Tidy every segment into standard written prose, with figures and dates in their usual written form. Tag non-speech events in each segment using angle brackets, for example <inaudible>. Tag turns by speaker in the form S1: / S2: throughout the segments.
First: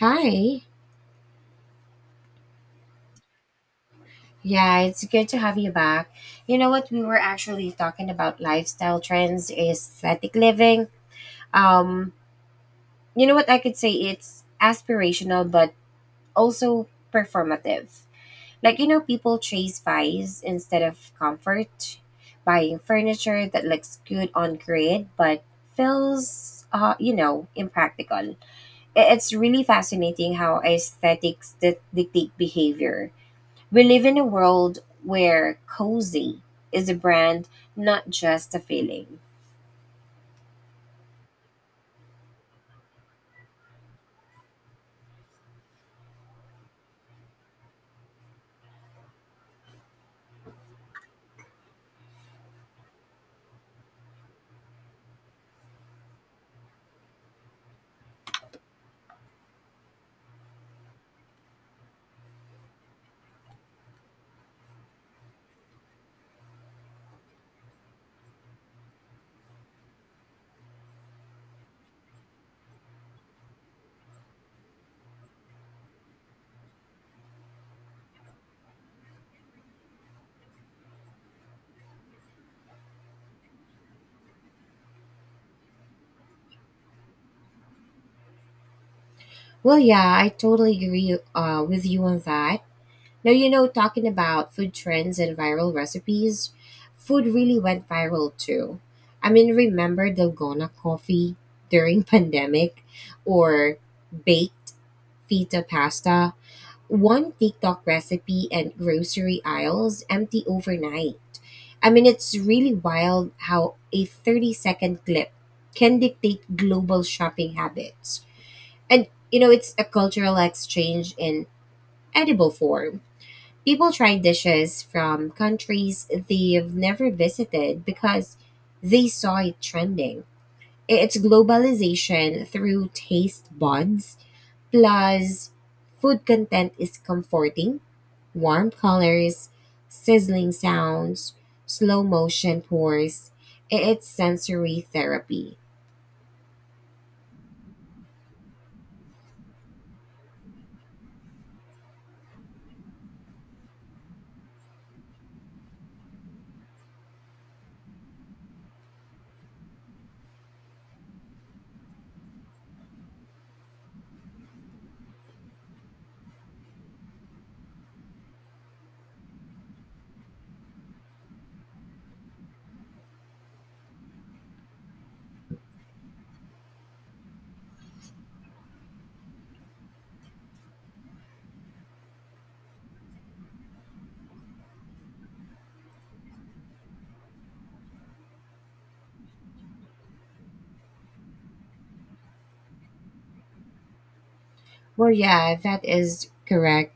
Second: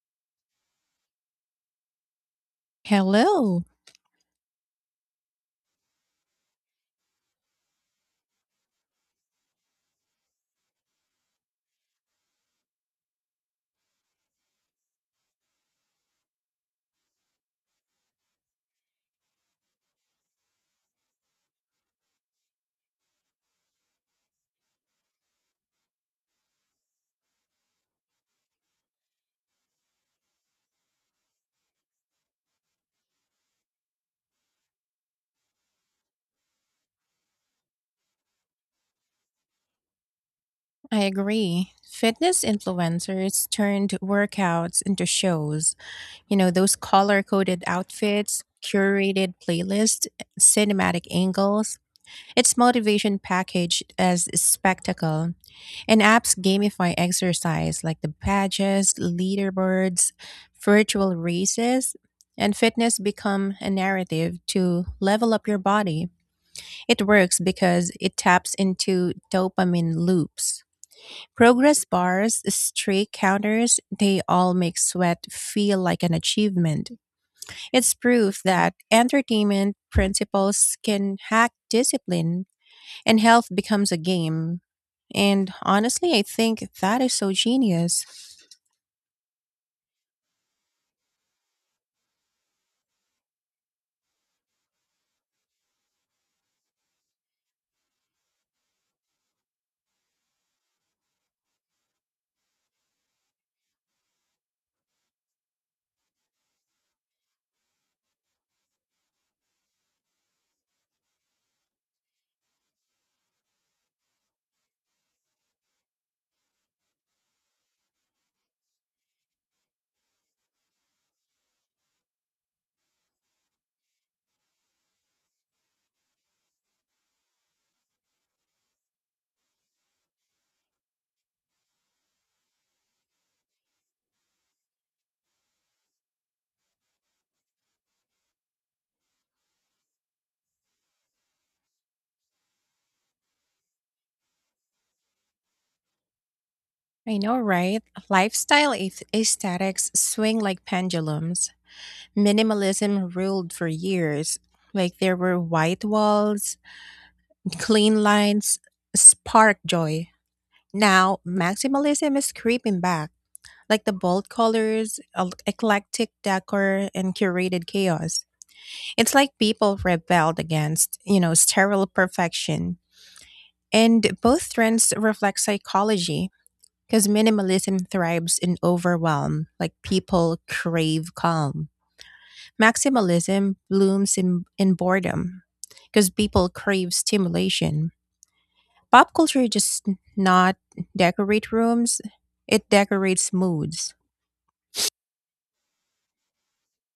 S1: Hi.
S2: Hello.
S1: Yeah, it's good to have you back. You know what, we were actually talking about lifestyle trends, aesthetic living. Um, you know what, I could say it's aspirational but also performative. Like, you know, people chase vice instead of comfort, buying furniture that looks good on grid but feels impractical. It's really fascinating how aesthetics dictate behavior. We live in a world where cozy is a brand, not just a feeling.
S2: I agree. Fitness influencers turned workouts into shows. You know, those color coded outfits, curated playlists, cinematic angles. It's motivation packaged as spectacle. And apps gamify exercise like the badges, leaderboards, virtual races, and fitness become a narrative to level up your body. It works because it taps into dopamine loops. Progress bars, streak counters, they all make sweat feel like an achievement. It's proof that entertainment principles can hack discipline and health becomes a game. And honestly, I think that is so genius.
S1: Well, yeah, I totally agree with you on that. Now, you know, talking about food trends and viral recipes, food really went viral too. I mean, remember Dalgona coffee during <laughs> pandemic or baked feta pasta? One TikTok recipe and grocery aisles empty overnight. I mean, it's really wild how a 30-second clip can dictate global shopping habits. And, you know, it's a cultural exchange in edible form. People try dishes from countries they've never visited because they saw it trending. It's globalization through taste buds, plus, food content is comforting, warm colors, sizzling sounds, slow motion pours. It's sensory therapy.
S2: I know, right? Aesthetics swing like pendulums. Minimalism ruled for years. Like there were white walls, clean lines, spark joy. Now, maximalism is creeping back, like the bold colors, eclectic decor, and curated chaos. It's like people rebelled against, you know, sterile perfection. And both trends reflect psychology because minimalism thrives in overwhelm, like people crave calm. Maximalism blooms in boredom because people crave stimulation. Pop culture just not decorate rooms, it decorates moods.
S1: Well, yeah, that is correct.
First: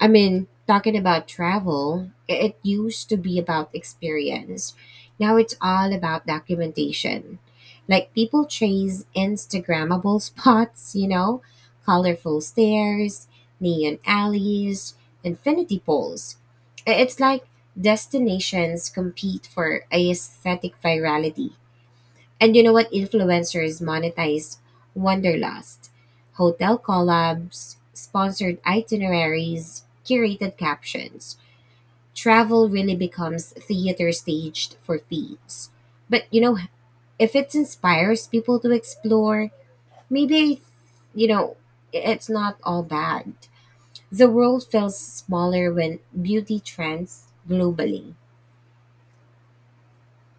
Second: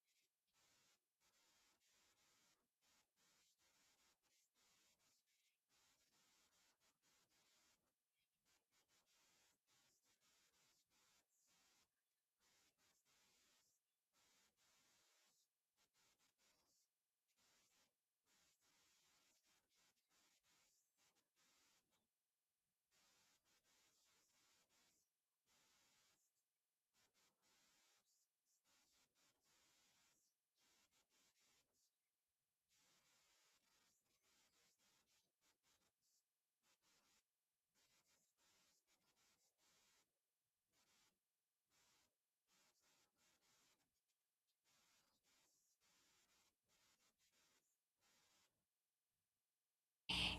S1: I mean, talking about travel, it used to be about experience. Now it's all about documentation. Like, people chase Instagrammable <laughs> spots, you know, colorful stairs, neon alleys, infinity pools. It's like destinations compete for aesthetic virality. And you know what? Influencers monetize wanderlust, hotel collabs, sponsored itineraries, curated captions. Travel really becomes theater staged for feeds. But you know, if it inspires people to explore, maybe, you know, it's not all bad. The world feels smaller when beauty trends globally.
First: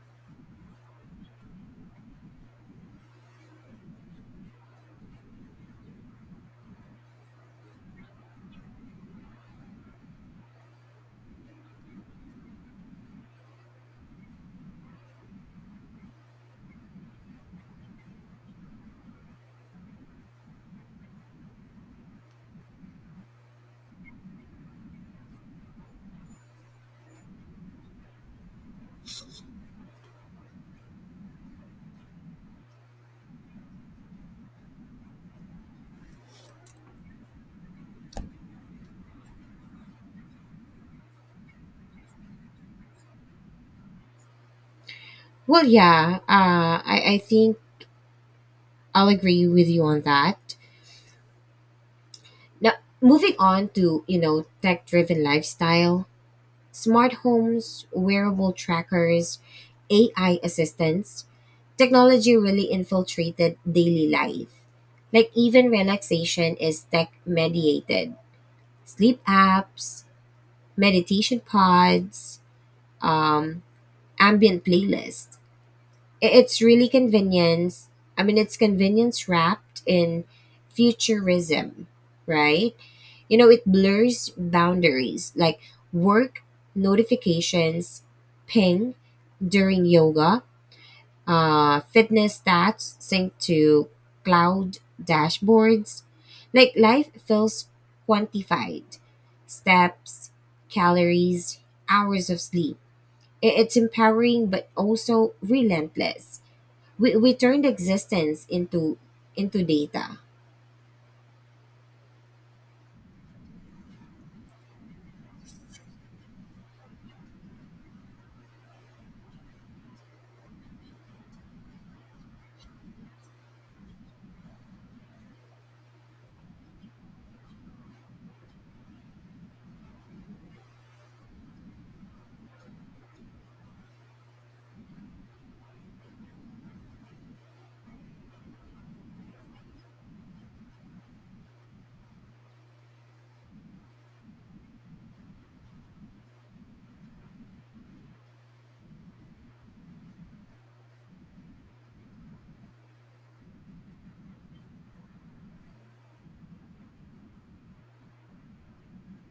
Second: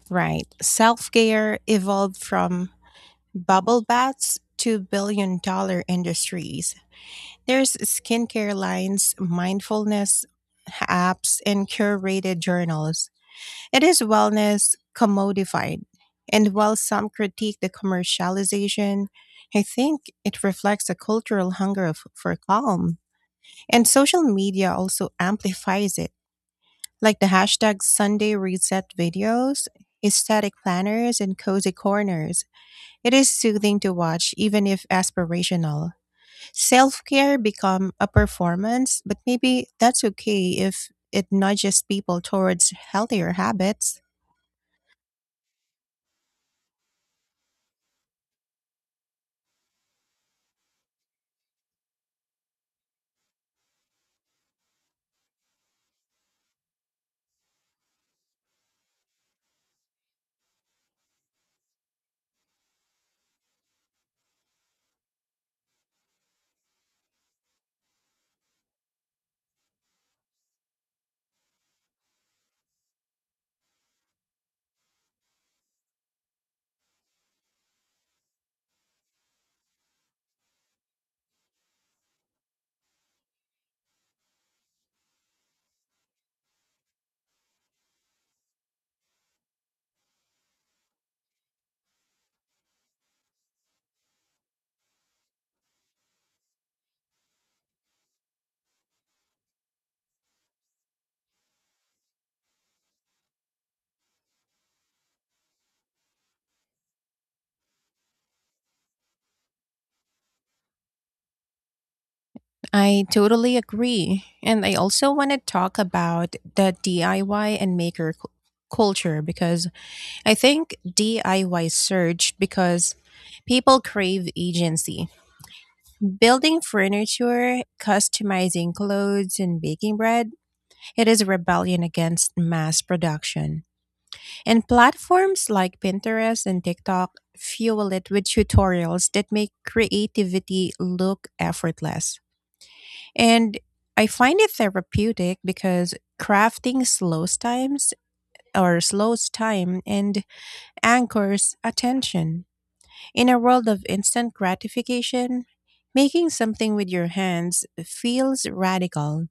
S2: Right. Self care evolved from bubble baths to billion-dollar industries. There's skincare lines, mindfulness apps, and curated journals. It is wellness commodified. And while some critique the commercialization, I think it reflects a cultural hunger for calm. And social media also amplifies it, like the hashtag Sunday Reset videos, aesthetic planners, and cozy corners. It is soothing to watch, even if aspirational. Self care become a performance, but maybe that's okay if it nudges people towards healthier habits.
S1: Well, yeah, I think I'll agree with you on that. Now, moving on to, you know, tech-driven lifestyle, smart homes, wearable trackers, AI assistants, technology really infiltrated daily life. Like, even relaxation is tech mediated. Sleep apps, meditation pods, um, ambient playlists. It's really convenience. I mean, it's convenience wrapped in futurism, right? You know, it blurs boundaries. Like work notifications ping during yoga, fitness stats sync to cloud dashboards. Like life feels quantified, steps, calories, hours of sleep. It's empowering but also relentless. We turned existence into data.
S2: I totally agree. And I also want to talk about the DIY and maker culture, because I think DIY surged because people crave agency. Building furniture, customizing clothes, and baking bread, it is a rebellion against mass production. And platforms like Pinterest and TikTok fuel it with tutorials that make creativity look effortless. And I find it therapeutic because crafting slows time and anchors attention. In a world of instant gratification, making something with your hands feels radical.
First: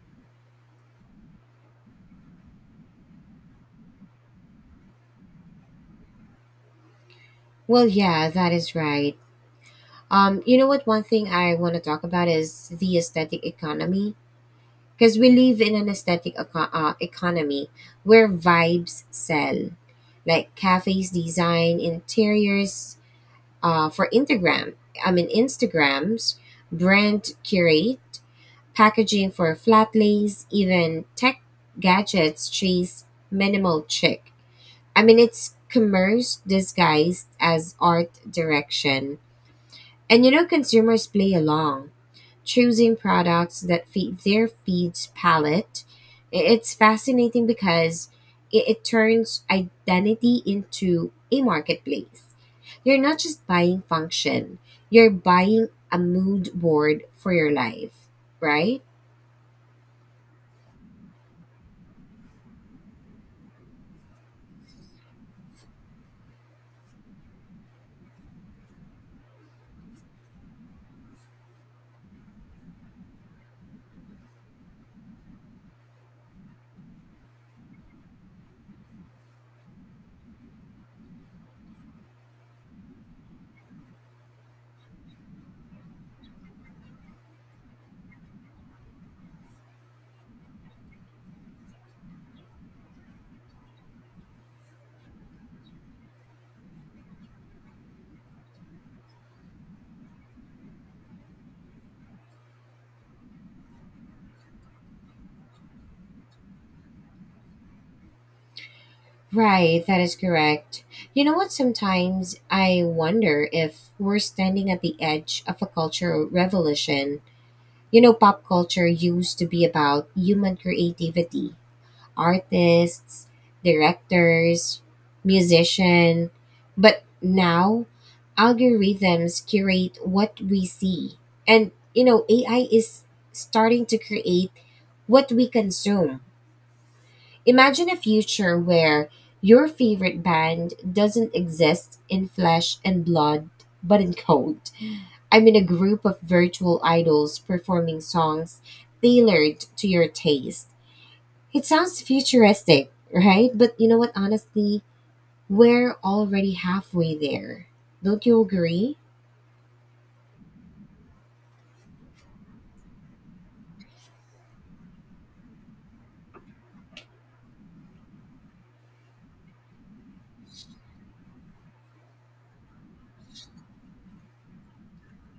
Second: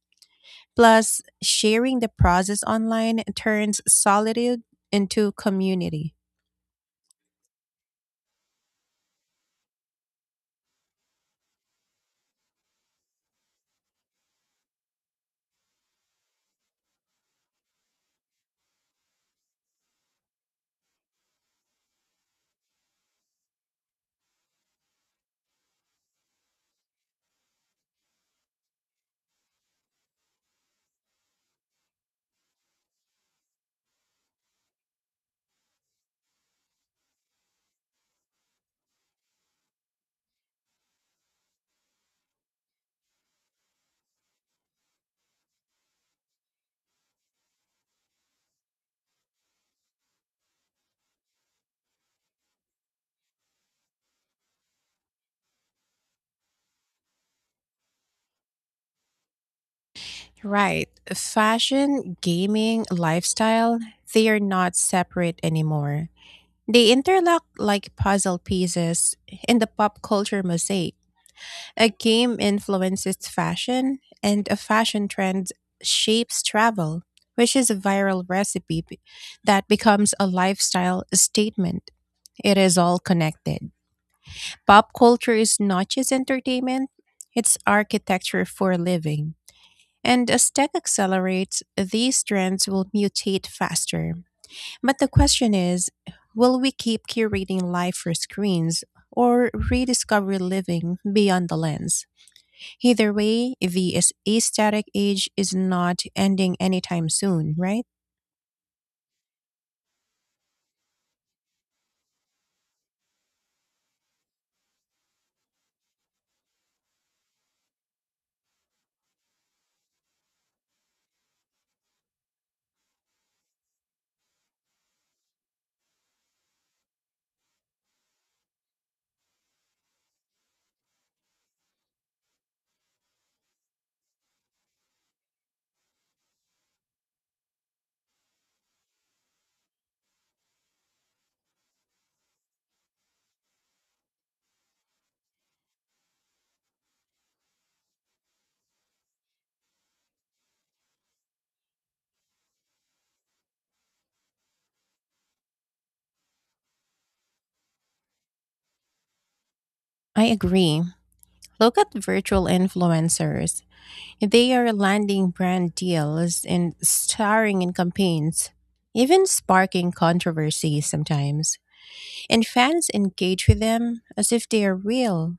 S2: Plus, sharing the process online turns solitude into community.
S1: Well, yeah, that is right. You know what? One thing I want to talk about is the aesthetic economy. Because we live in an aesthetic economy where vibes sell, like cafes design interiors for Instagram. I mean, Instagrams, brand curate, packaging for flat lays, even tech gadgets chase minimal chic. I mean, it's commerce disguised as art direction. And you know, consumers play along, choosing products that fit their feed's palette. It's fascinating because it turns identity into a marketplace. You're not just buying function, you're buying a mood board for your life, right?
S2: Right. Fashion, gaming, lifestyle, they are not separate anymore. They interlock like puzzle pieces in the pop culture mosaic. A game influences fashion, and a fashion trend shapes travel, which is a that becomes a lifestyle statement. It is all connected. Pop culture is not just entertainment, it's architecture for a living. And as tech accelerates, these trends will mutate faster. But the question is, will we keep curating life for screens, or rediscover living beyond the lens? Either way, the aesthetic age is not ending anytime soon, right?
S1: Right, that is correct. You know what? Sometimes I wonder if we're standing at the edge of a cultural revolution. You know, pop culture used to be about human creativity, artists, directors, musician, but now algorithms curate what we see. And you know, AI is starting to create what we consume. Imagine a future where your favorite band doesn't exist in flesh and blood, but in code. I'm in a group of virtual idols performing songs tailored to your taste. It sounds futuristic, right? But you know what, honestly, we're already halfway there. Don't you agree?
S2: I agree. Look at virtual influencers. They are landing brand deals and starring in campaigns, even sparking controversy sometimes. And fans engage with them as if they are real.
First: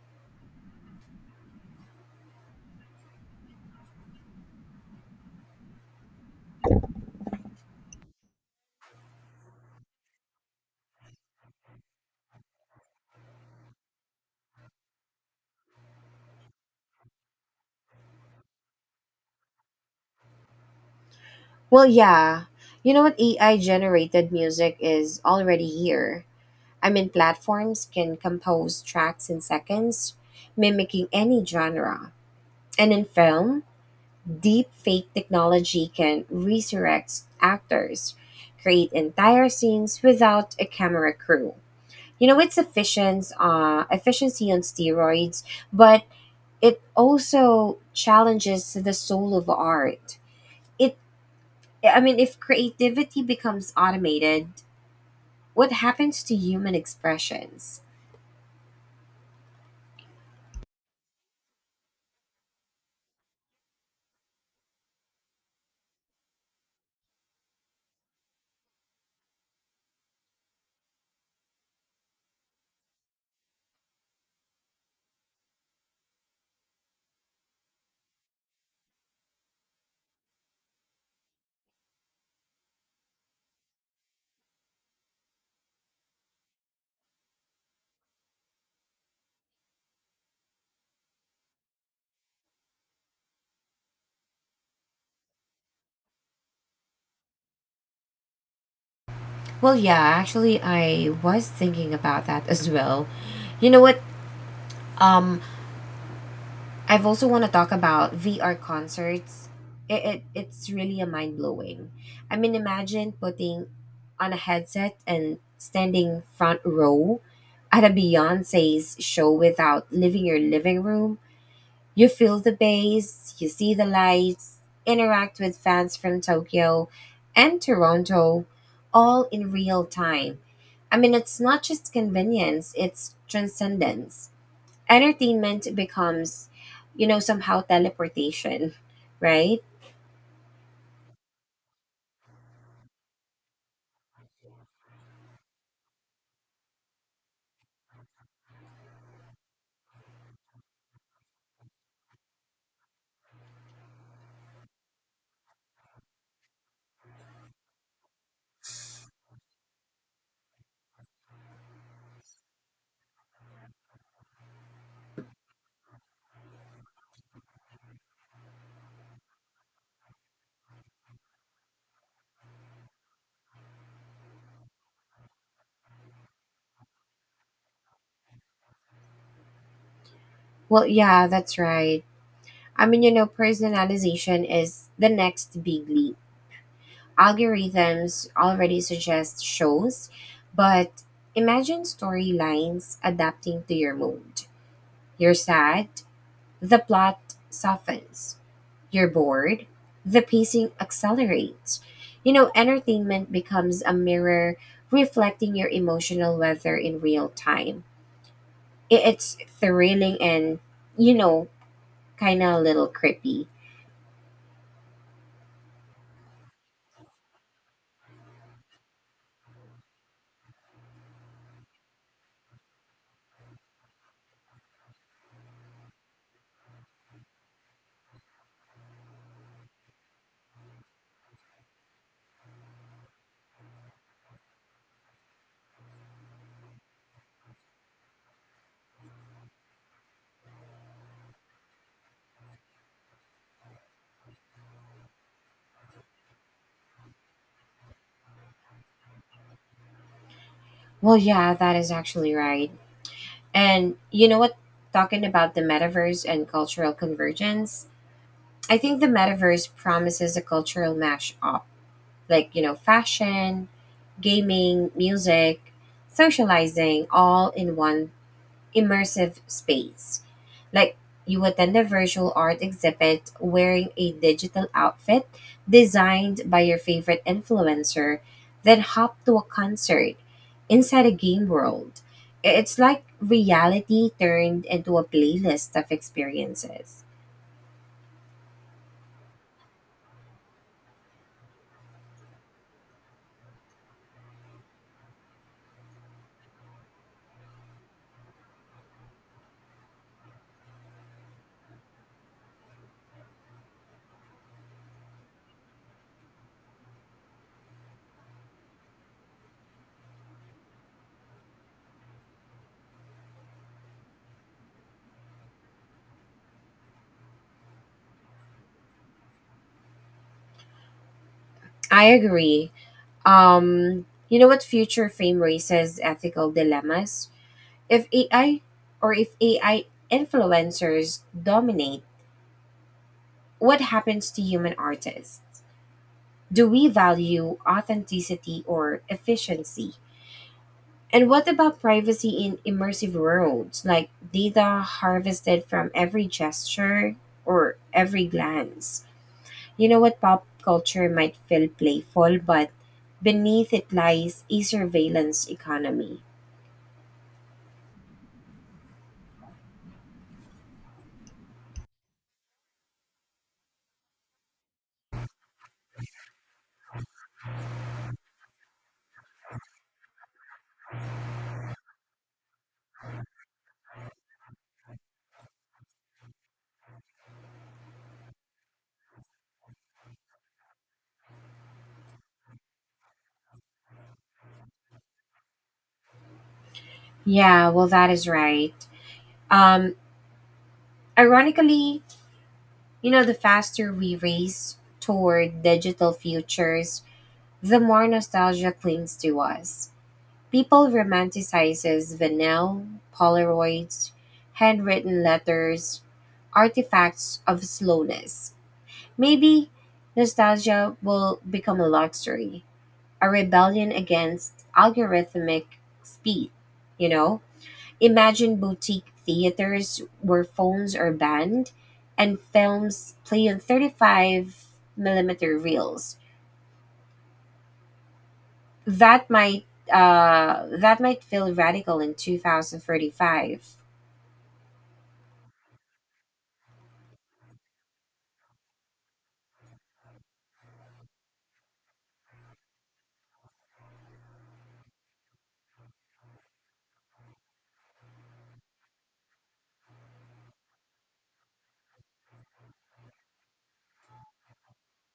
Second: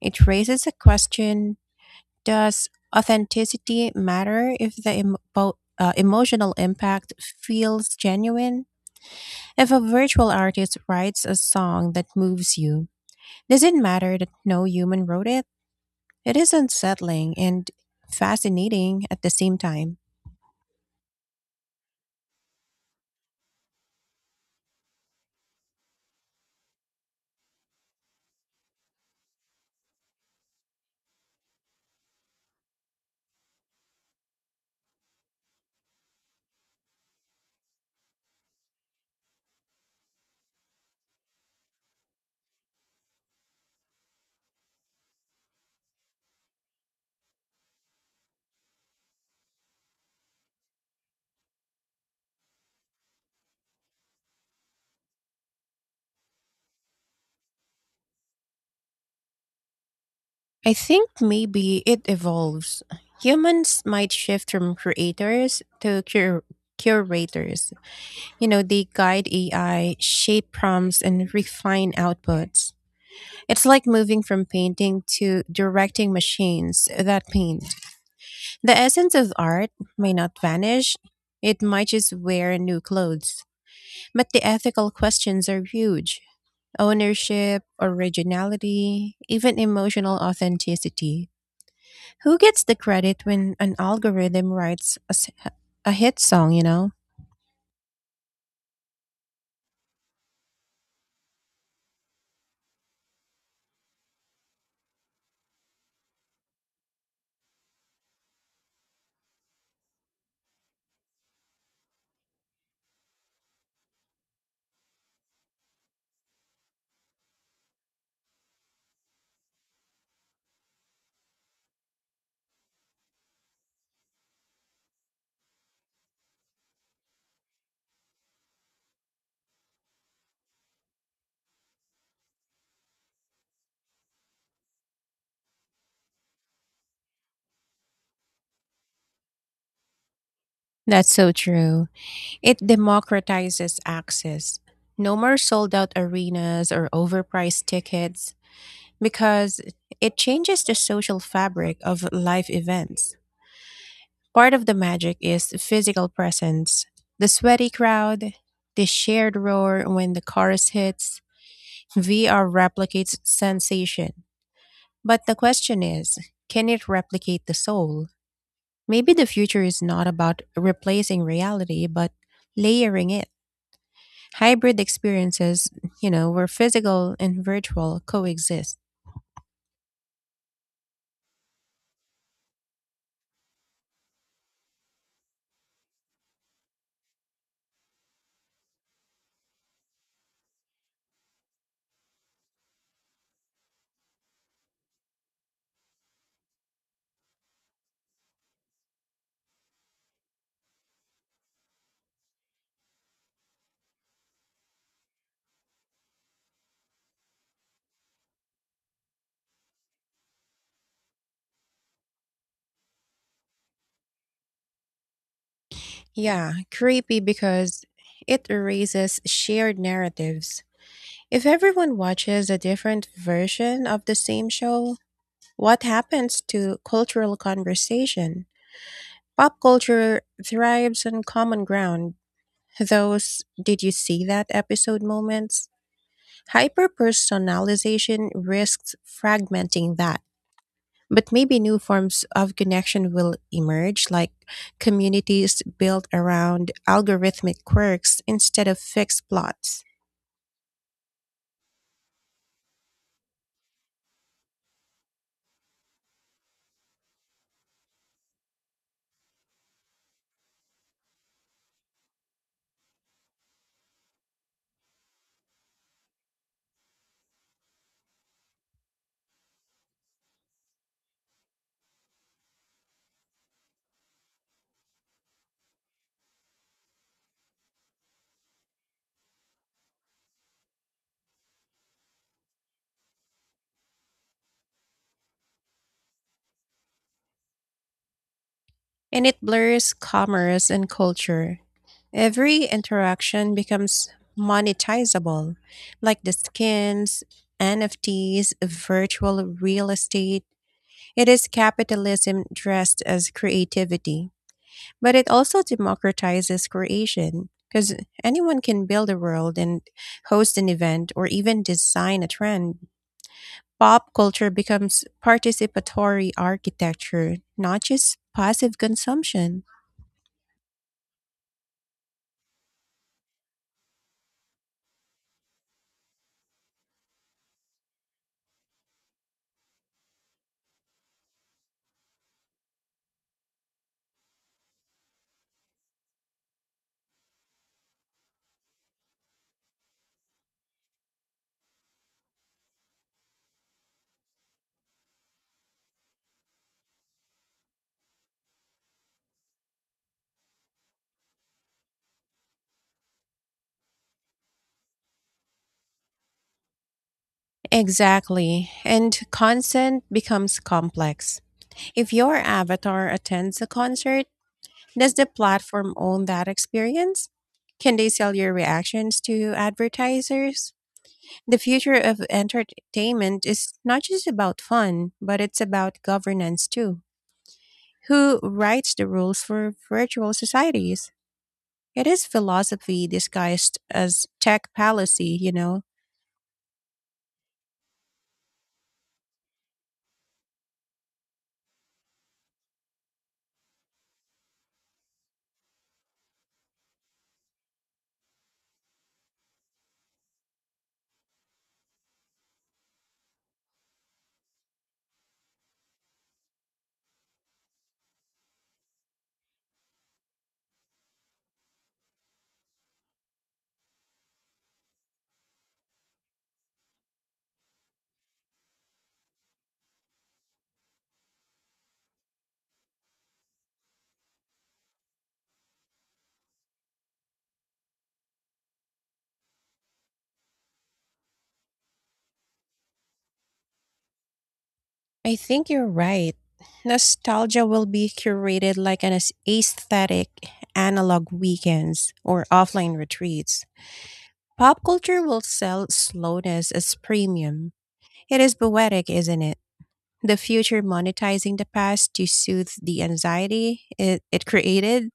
S2: It raises a question: does authenticity matter if the emotional impact feels genuine? If a virtual artist writes a song that moves you, does it matter that no human wrote it? It is unsettling and fascinating at the same time.
S1: Well, yeah. You know what? AI generated music is already here. I mean, platforms can compose tracks in seconds, mimicking any genre. And in film, deep fake technology can resurrect actors, create entire scenes without a camera crew. You know, it's efficiency on steroids, but it also challenges the soul of art. It, I mean, if creativity becomes automated, what happens to human expressions?
S2: I think maybe it evolves. Humans might shift from creators to curators. You know, they guide AI, shape prompts, and refine outputs. It's like moving from painting to directing machines that paint. The essence of art may not vanish, it might just wear new clothes. But the ethical questions are huge: ownership, originality, even emotional authenticity. Who gets the credit when an algorithm writes a hit song, you know?
S1: Well, yeah, actually I was thinking about that as well. You know what? um I've also want to talk about VR concerts. It's really a mind blowing. I mean, imagine putting on a headset and standing front row at a Beyonce's show without leaving your living room. You feel the bass, you see the lights, interact with fans from Tokyo and Toronto, all in real time. I mean, it's not just convenience; it's transcendence. Entertainment becomes, you know, somehow teleportation, right?
S2: That's so true. It democratizes access. No more sold out arenas or overpriced tickets, because it changes the social fabric of live events. Part of the magic is physical presence. The sweaty crowd, the shared roar when the chorus hits, VR replicates sensation. But the question is, can it replicate the soul? Maybe the future is not about replacing reality, but layering it. Hybrid experiences, you know, where physical and virtual coexist.
S1: Well, yeah, that's right. I mean, you know, personalization is the next big leap. Algorithms already suggest shows, but imagine storylines adapting to your mood. You're sad, the plot softens. You're bored, the pacing accelerates. You know, entertainment becomes a mirror reflecting your emotional weather in real time. It's thrilling and, you know, kind of a little creepy.
S2: Yeah, creepy, because it erases shared narratives. If everyone watches a different version of the same show, what happens to cultural conversation? Pop culture thrives on common ground. Those "did you see that episode" moments? Hyperpersonalization risks fragmenting that. But maybe new forms of connection will emerge, like communities built around algorithmic quirks instead of fixed plots.
S1: Well, yeah, that is actually right. And you know what? Talking about the metaverse and cultural convergence, I think the metaverse promises a cultural mashup, like, you know, fashion, gaming, music, socializing, all in one immersive space. Like, you attend a virtual art exhibit wearing a digital outfit designed by your favorite influencer, then hop to a concert inside a game world. It's like reality turned into a playlist of experiences.
S2: And it blurs commerce and culture. Every interaction becomes monetizable, like the skins, NFTs, virtual real estate. It is capitalism dressed as creativity, but it also democratizes creation, because anyone can build a world and host an event or even design a trend. Pop culture becomes participatory architecture, not just passive consumption.
S1: I agree. You know what, future fame raises ethical dilemmas? If AI or if AI influencers dominate. What happens to human artists? Do we value authenticity or efficiency? And what about privacy in immersive worlds, like data harvested from every gesture or every glance? You know what, pop culture might feel playful, but beneath it lies a surveillance economy.
S2: Exactly. And consent becomes complex. If your avatar attends a concert, does the platform own that experience? Can they sell your reactions to advertisers? The future of entertainment is not just about fun, but it's about governance too. Who writes the rules for virtual societies? It is philosophy disguised as tech policy, you know.
S1: Yeah, well, that is right. Um, Ironically, you know, the faster we race toward digital futures, the more nostalgia clings to us. People romanticizes vinyl, Polaroids, handwritten letters, artifacts of slowness. Maybe nostalgia will become a luxury, a rebellion against algorithmic speed, you know? Imagine boutique theaters where phones are banned and films play on 35 millimeter reels. That might feel radical in 2035.
S2: I think you're right. Nostalgia will be curated like an aesthetic: analog weekends or offline retreats. Pop culture will sell slowness as premium. It is poetic, isn't it? The future monetizing the past to soothe the anxiety it created.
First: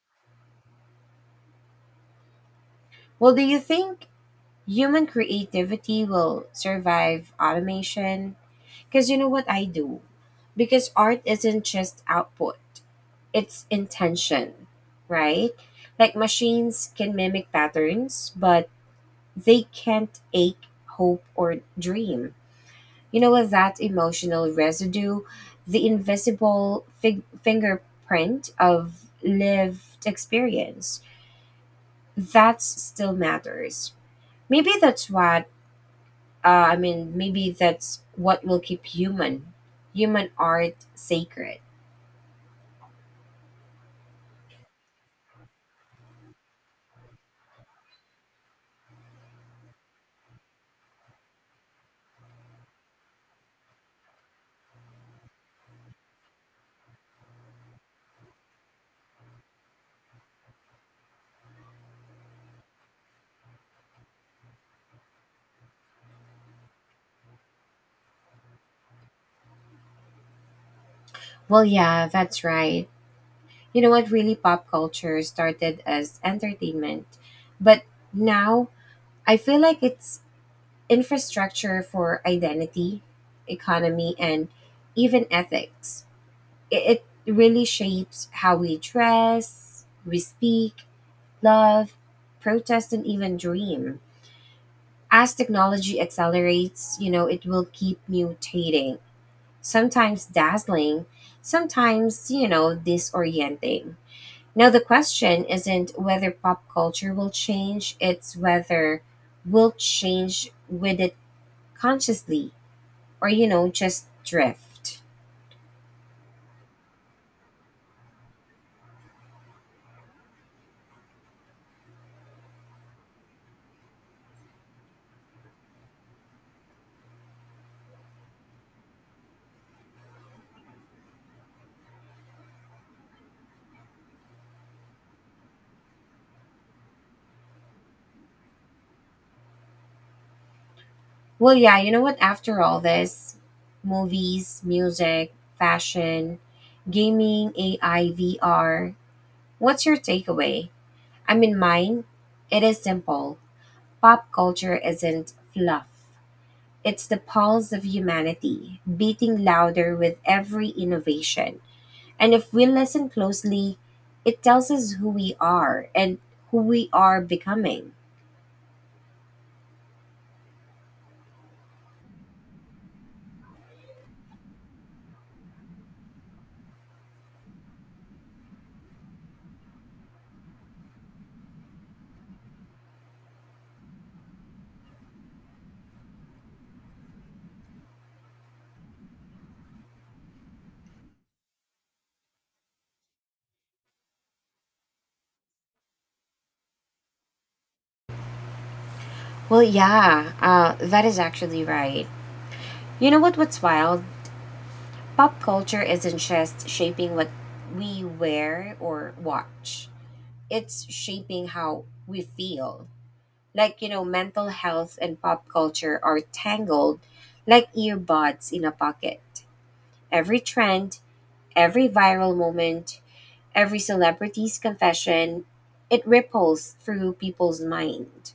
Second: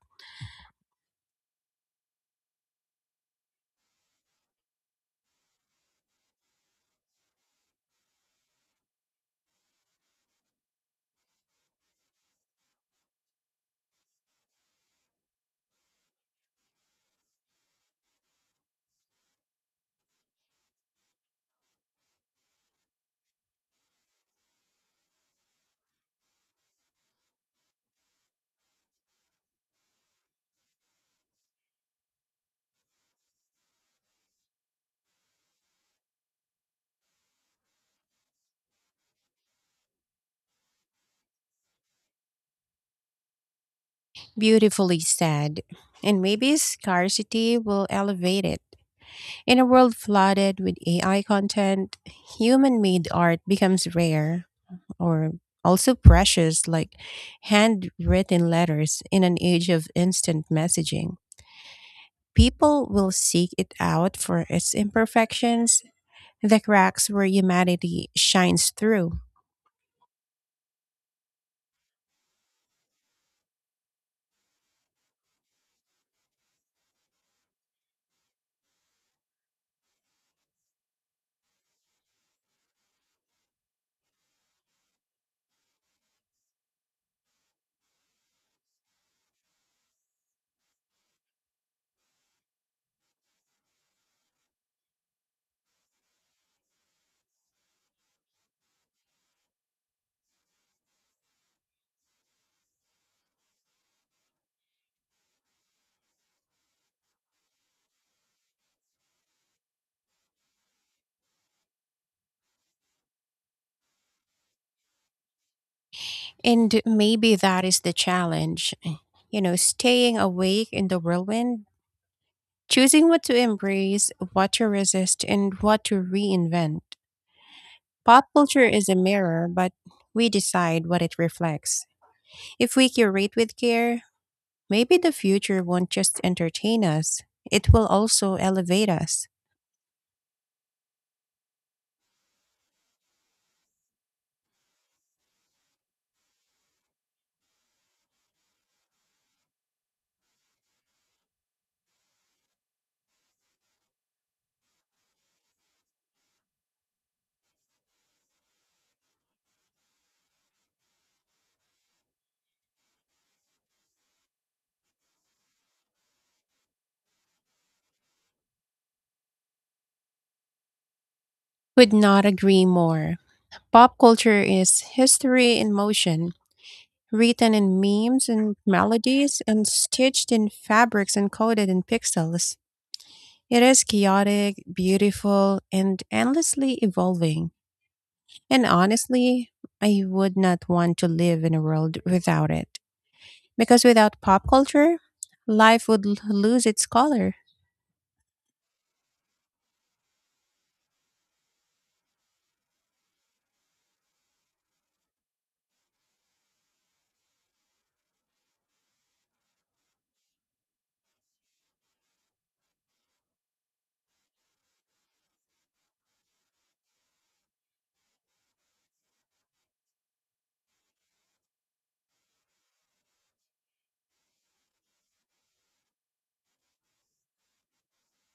S1: Well, do you think human creativity will survive automation? Because you know what I do? Because art isn't just output, it's intention, right? Like machines can mimic patterns, but they can't ache, hope, or dream. You know what? That emotional residue, the invisible fingerprint of lived experience, that still matters. Maybe that's what, will keep human art sacred.
S2: Beautifully said. And maybe scarcity will elevate it. In a world flooded with AI content, human made art becomes rare, or also precious, like handwritten letters in an age of instant messaging. People will seek it out for its imperfections, the cracks where humanity shines through.
S1: Well, yeah, that's right. You know what? Really, pop culture started as entertainment, but now I feel like it's infrastructure for identity, economy, and even ethics. It really shapes how we dress, we speak, love, protest, and even dream. As technology accelerates, you know, it will keep mutating, sometimes dazzling, sometimes, you know, disorienting. Now, the question isn't whether pop culture will change, it's whether we'll change with it consciously or, you know, just drift.
S2: And maybe that is the challenge, you know, staying awake in the whirlwind, choosing what to embrace, what to resist, and what to reinvent. Pop culture is a mirror, but we decide what it reflects. If we curate with care, maybe the future won't just entertain us, it will also elevate us.
S1: Well, yeah, you know what, after all this, movies, music, fashion, gaming, AI, VR, what's your takeaway? I mean, mine, it is simple. Pop culture isn't fluff, it's the pulse of humanity beating louder with every innovation. And if we listen closely, it tells us who we are and who we are becoming.
S2: Could not agree more. Pop culture is history in motion, written in memes and melodies, and stitched in fabrics and coded in pixels. It is chaotic, beautiful, and endlessly evolving. And honestly, I would not want to live in a world without it. Because without pop culture, life would lose its color.
S1: Well, yeah, that is actually right. You know what? What's wild? Pop culture isn't just shaping what we wear or watch. It's shaping how we feel. Like, you know, mental health and pop culture are tangled like earbuds in a pocket. Every trend, every viral moment, every celebrity's confession, it ripples through people's mind.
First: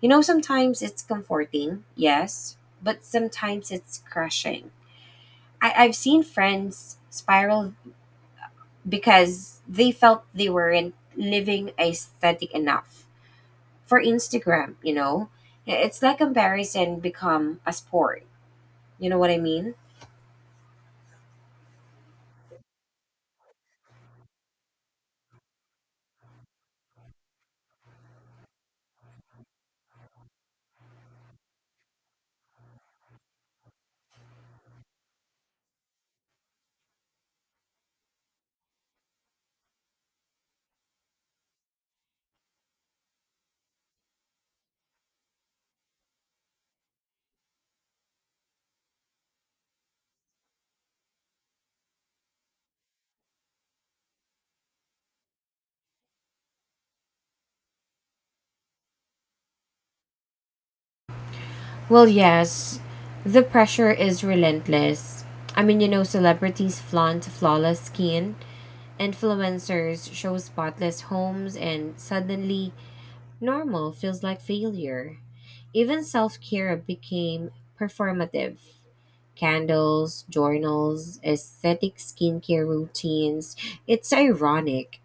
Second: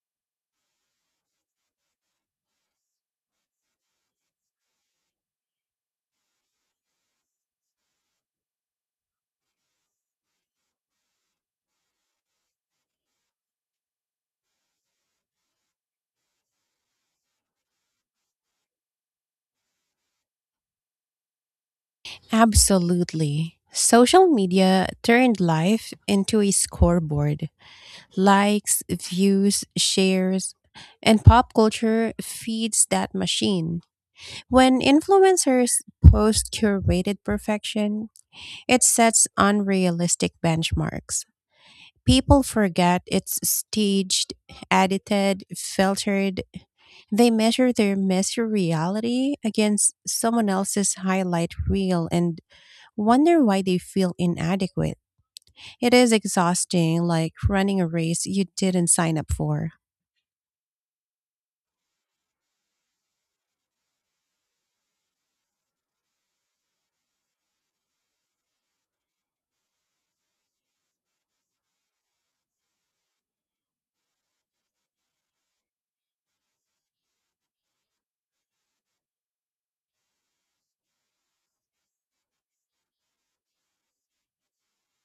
S1: You know, sometimes it's comforting, yes, but sometimes it's crushing. I've seen friends spiral because they felt they weren't living aesthetic enough for Instagram, you know? It's like comparison become a sport. You know what I mean?
S2: Absolutely. Social media turned life into a scoreboard. Likes, views, shares, and pop culture feeds that machine. When influencers post curated perfection, it sets unrealistic benchmarks. People forget it's staged, edited, filtered. They measure their messy reality against someone else's highlight reel and wonder why they feel inadequate. It is exhausting, like running a race you didn't sign up for.
S1: Well, yes, the pressure is relentless. I mean, you know, celebrities flaunt flawless skin, influencers show spotless homes, and suddenly normal feels like failure. Even self care became performative. Candles, journals, aesthetic skincare routines. It's ironic.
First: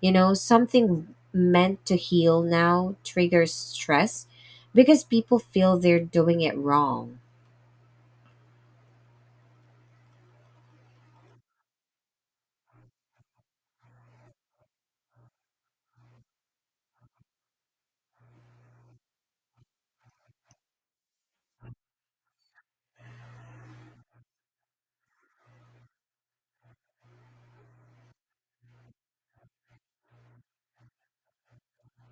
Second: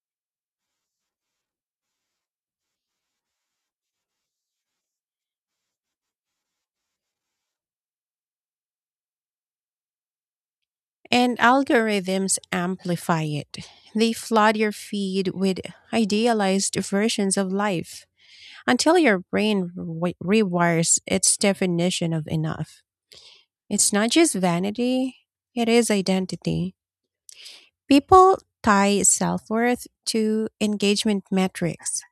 S1: You know, something meant to heal now triggers stress because people feel they're doing it wrong.
S2: And algorithms amplify it. They flood your feed with idealized versions of life until your brain rewires its definition of enough. It's not just vanity, it is identity. People tie self worth to engagement metrics.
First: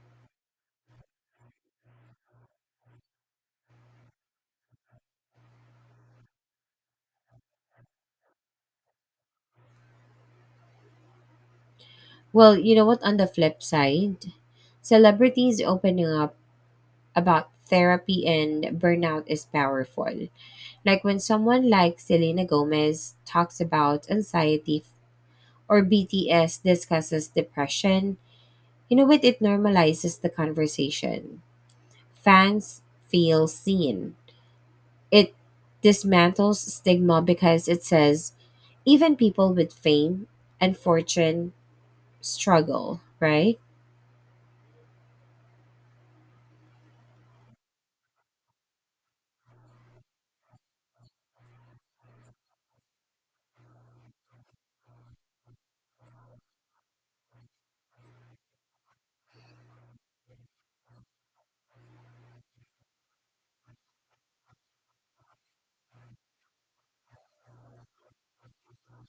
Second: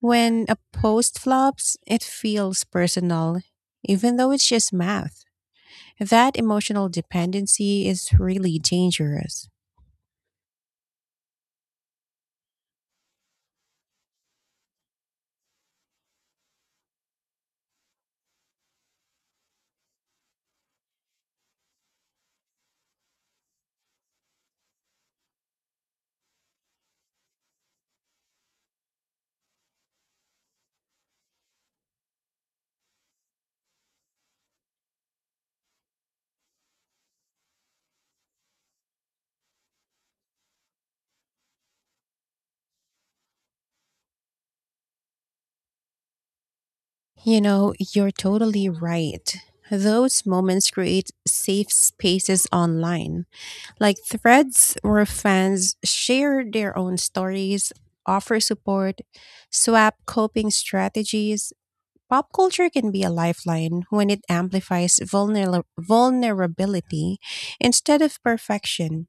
S2: When a post flops, it feels personal, even though it's just math. That emotional dependency is really dangerous.
S1: Well, you know what? On the flip side, celebrities opening up about therapy and burnout is powerful. Like when someone like Selena Gomez talks about anxiety or BTS discusses depression, you know what? It normalizes the conversation. Fans feel seen. It dismantles stigma because it says even people with fame and fortune struggle, right?
S2: You know, you're totally right. Those moments create safe spaces online, like threads where fans share their own stories, offer support, swap coping strategies. Pop culture can be a lifeline when it amplifies vulnerability instead of perfection.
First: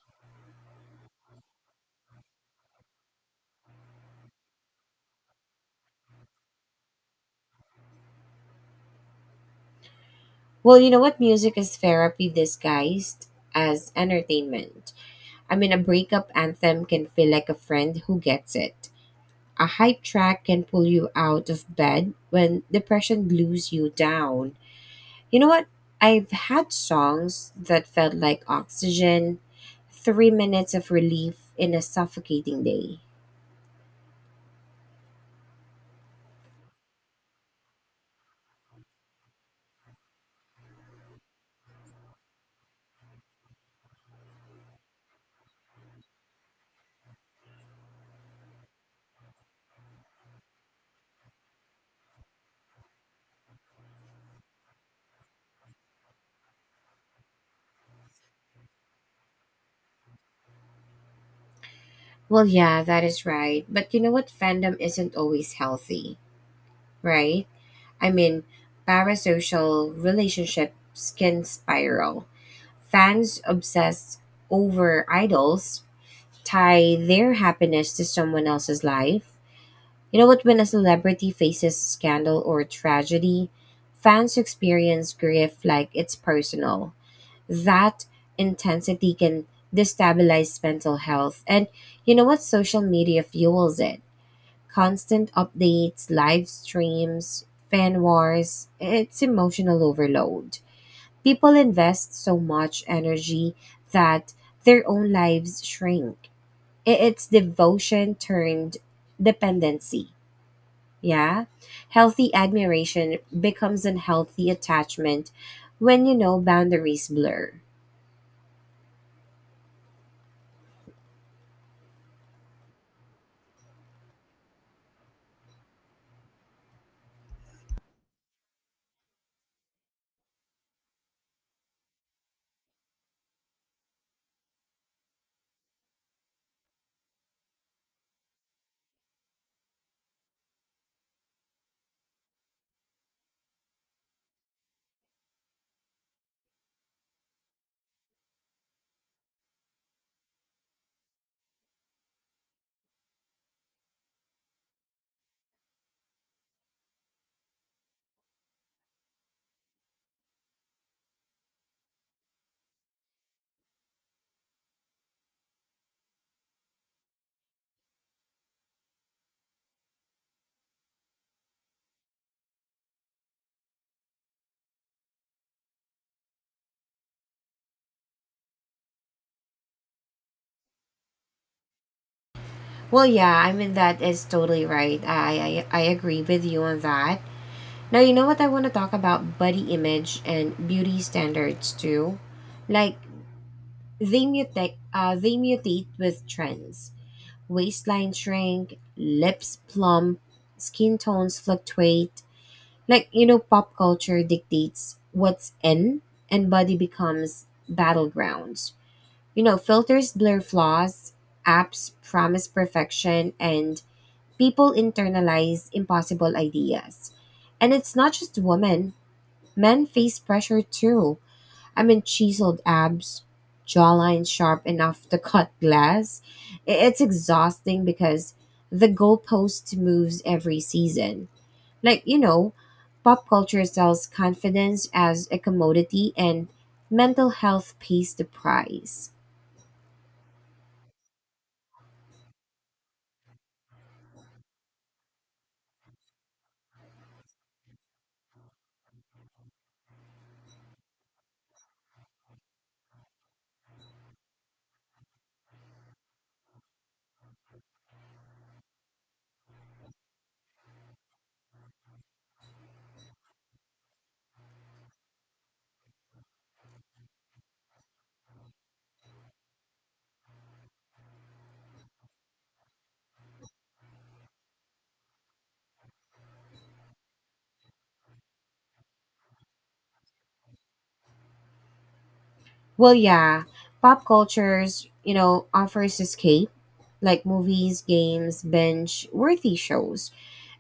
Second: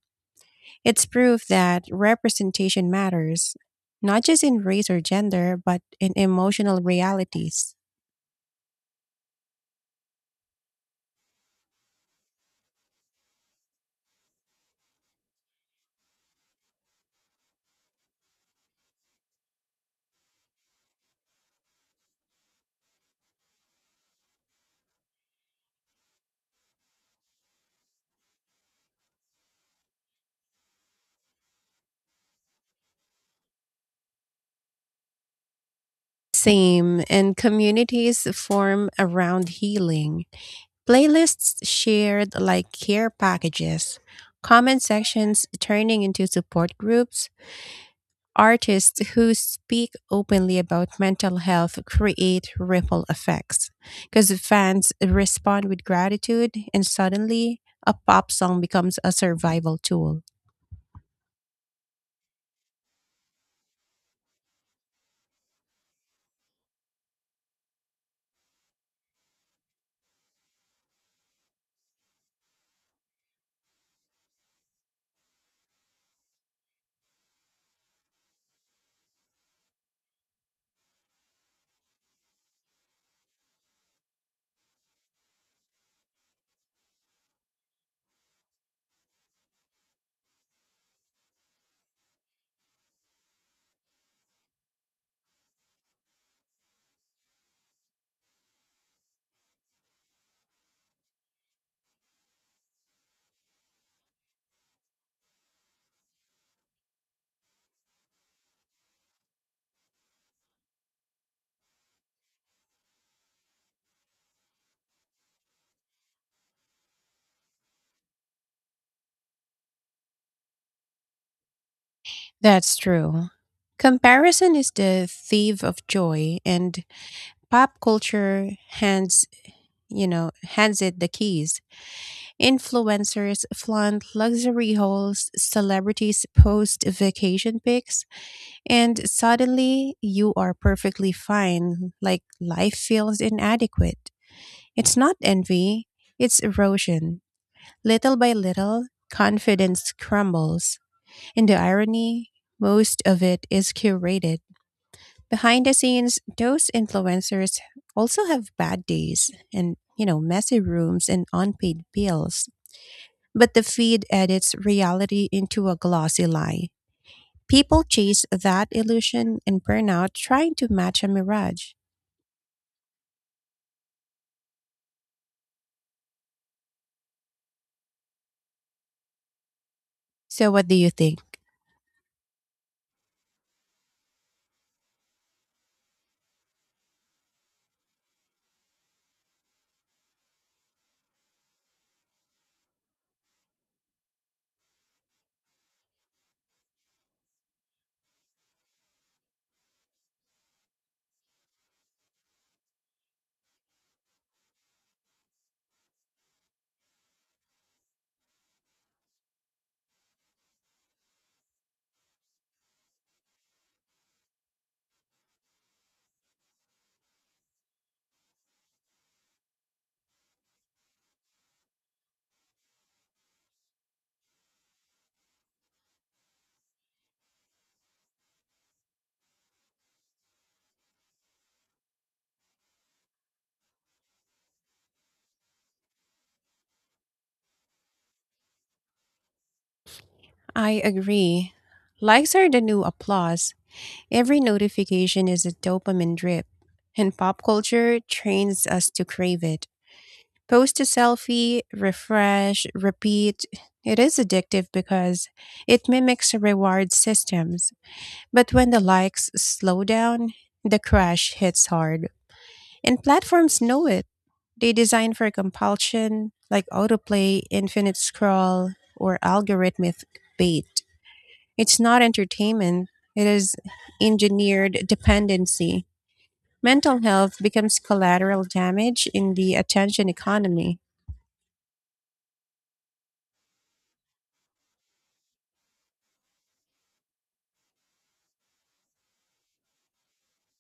S2: It's proof that representation matters, not just in race or gender, but in emotional realities.
S1: Well, you know what? Music is therapy disguised as entertainment. I mean, a breakup anthem can feel like a friend who gets it. A hype track can pull you out of bed when depression glues you down. You know what? I've had songs that felt like oxygen, 3 minutes of relief in a suffocating day.
S2: Same, and communities form around healing. Playlists shared like care packages, comment sections turning into support groups, artists who speak openly about mental health create ripple effects because fans respond with gratitude and suddenly a pop song becomes a survival tool.
S1: Well, yeah, that is right. But you know what? Fandom isn't always healthy, right? I mean, parasocial relationships can spiral. Fans obsess over idols, tie their happiness to someone else's life. You know what? When a celebrity faces scandal or tragedy, fans experience grief like it's personal. That intensity can destabilize mental health. And you know what? Social media fuels it. Constant updates, live streams, fan wars, it's emotional overload. People invest so much energy that their own lives shrink. It's devotion turned dependency, yeah. Healthy admiration becomes unhealthy attachment when, you know, boundaries blur.
S2: That's true. Comparison is the thief of joy and pop culture hands, you know, hands it the keys. Influencers flaunt luxury hauls, celebrities post vacation pics, and suddenly you are perfectly fine, like life feels inadequate. It's not envy, it's erosion. Little by little, confidence crumbles. And the irony, most of it is curated. Behind the scenes, those influencers also have bad days and, you know, messy rooms and unpaid bills. But the feed edits reality into a glossy lie. People chase that illusion and burn out trying to match a mirage. So, what do you think?
S1: Well, yeah, I mean, that is totally right. I agree with you on that. Now, you know what, I want to talk about body image and beauty standards too? Like, they mutate, with trends. Waistline shrink, lips plump, skin tones fluctuate. Like, you know, pop culture dictates what's in, and body becomes battlegrounds. You know, filters blur flaws, apps promise perfection, and people internalize impossible ideas. And it's not just women, men face pressure too. I mean, chiseled abs, jawline sharp enough to cut glass. It's exhausting because the goalpost moves every season. Like, you know, pop culture sells confidence as a commodity and mental health pays the price.
S2: I agree. Likes are the new applause. Every notification is a dopamine drip, and pop culture trains us to crave it. Post a selfie, refresh, repeat. It is addictive because it mimics reward systems. But when the likes slow down, the crash hits hard. And platforms know it. They design for compulsion, like autoplay, infinite scroll, or algorithmic bait. It's not entertainment, it is engineered dependency. Mental health becomes collateral damage in the attention economy.
S1: Well, yeah, pop culture's, you know, offers escape, like movies, games, binge worthy shows.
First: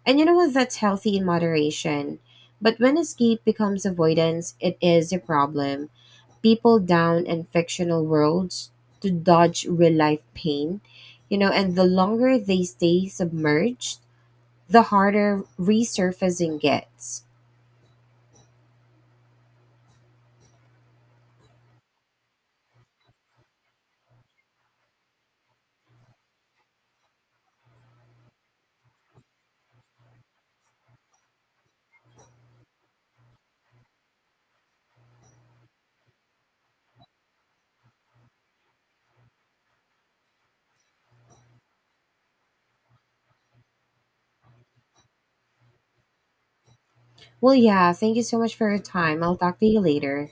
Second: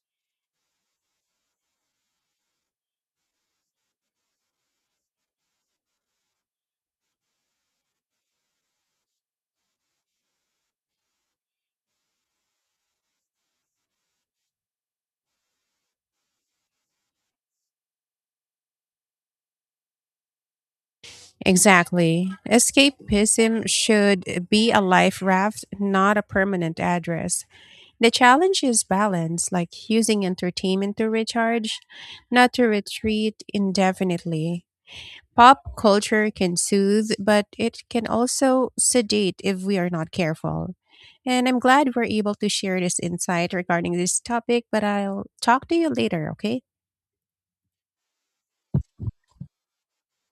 S1: And you know what? That's healthy in moderation. But when escape becomes avoidance, it is a problem. People down in fictional worlds to dodge real life pain, you know, and the longer they stay submerged, the harder resurfacing gets.
S2: Exactly. Escapism should be a life raft, not a permanent address. The challenge is balance, like using entertainment to recharge, not to retreat indefinitely. Pop culture can soothe, but it can also sedate if we are not careful. And I'm glad we're able to share this insight regarding this topic, but I'll talk to you later, okay?
S1: Well, yeah, thank you so much for your time. I'll talk to you later.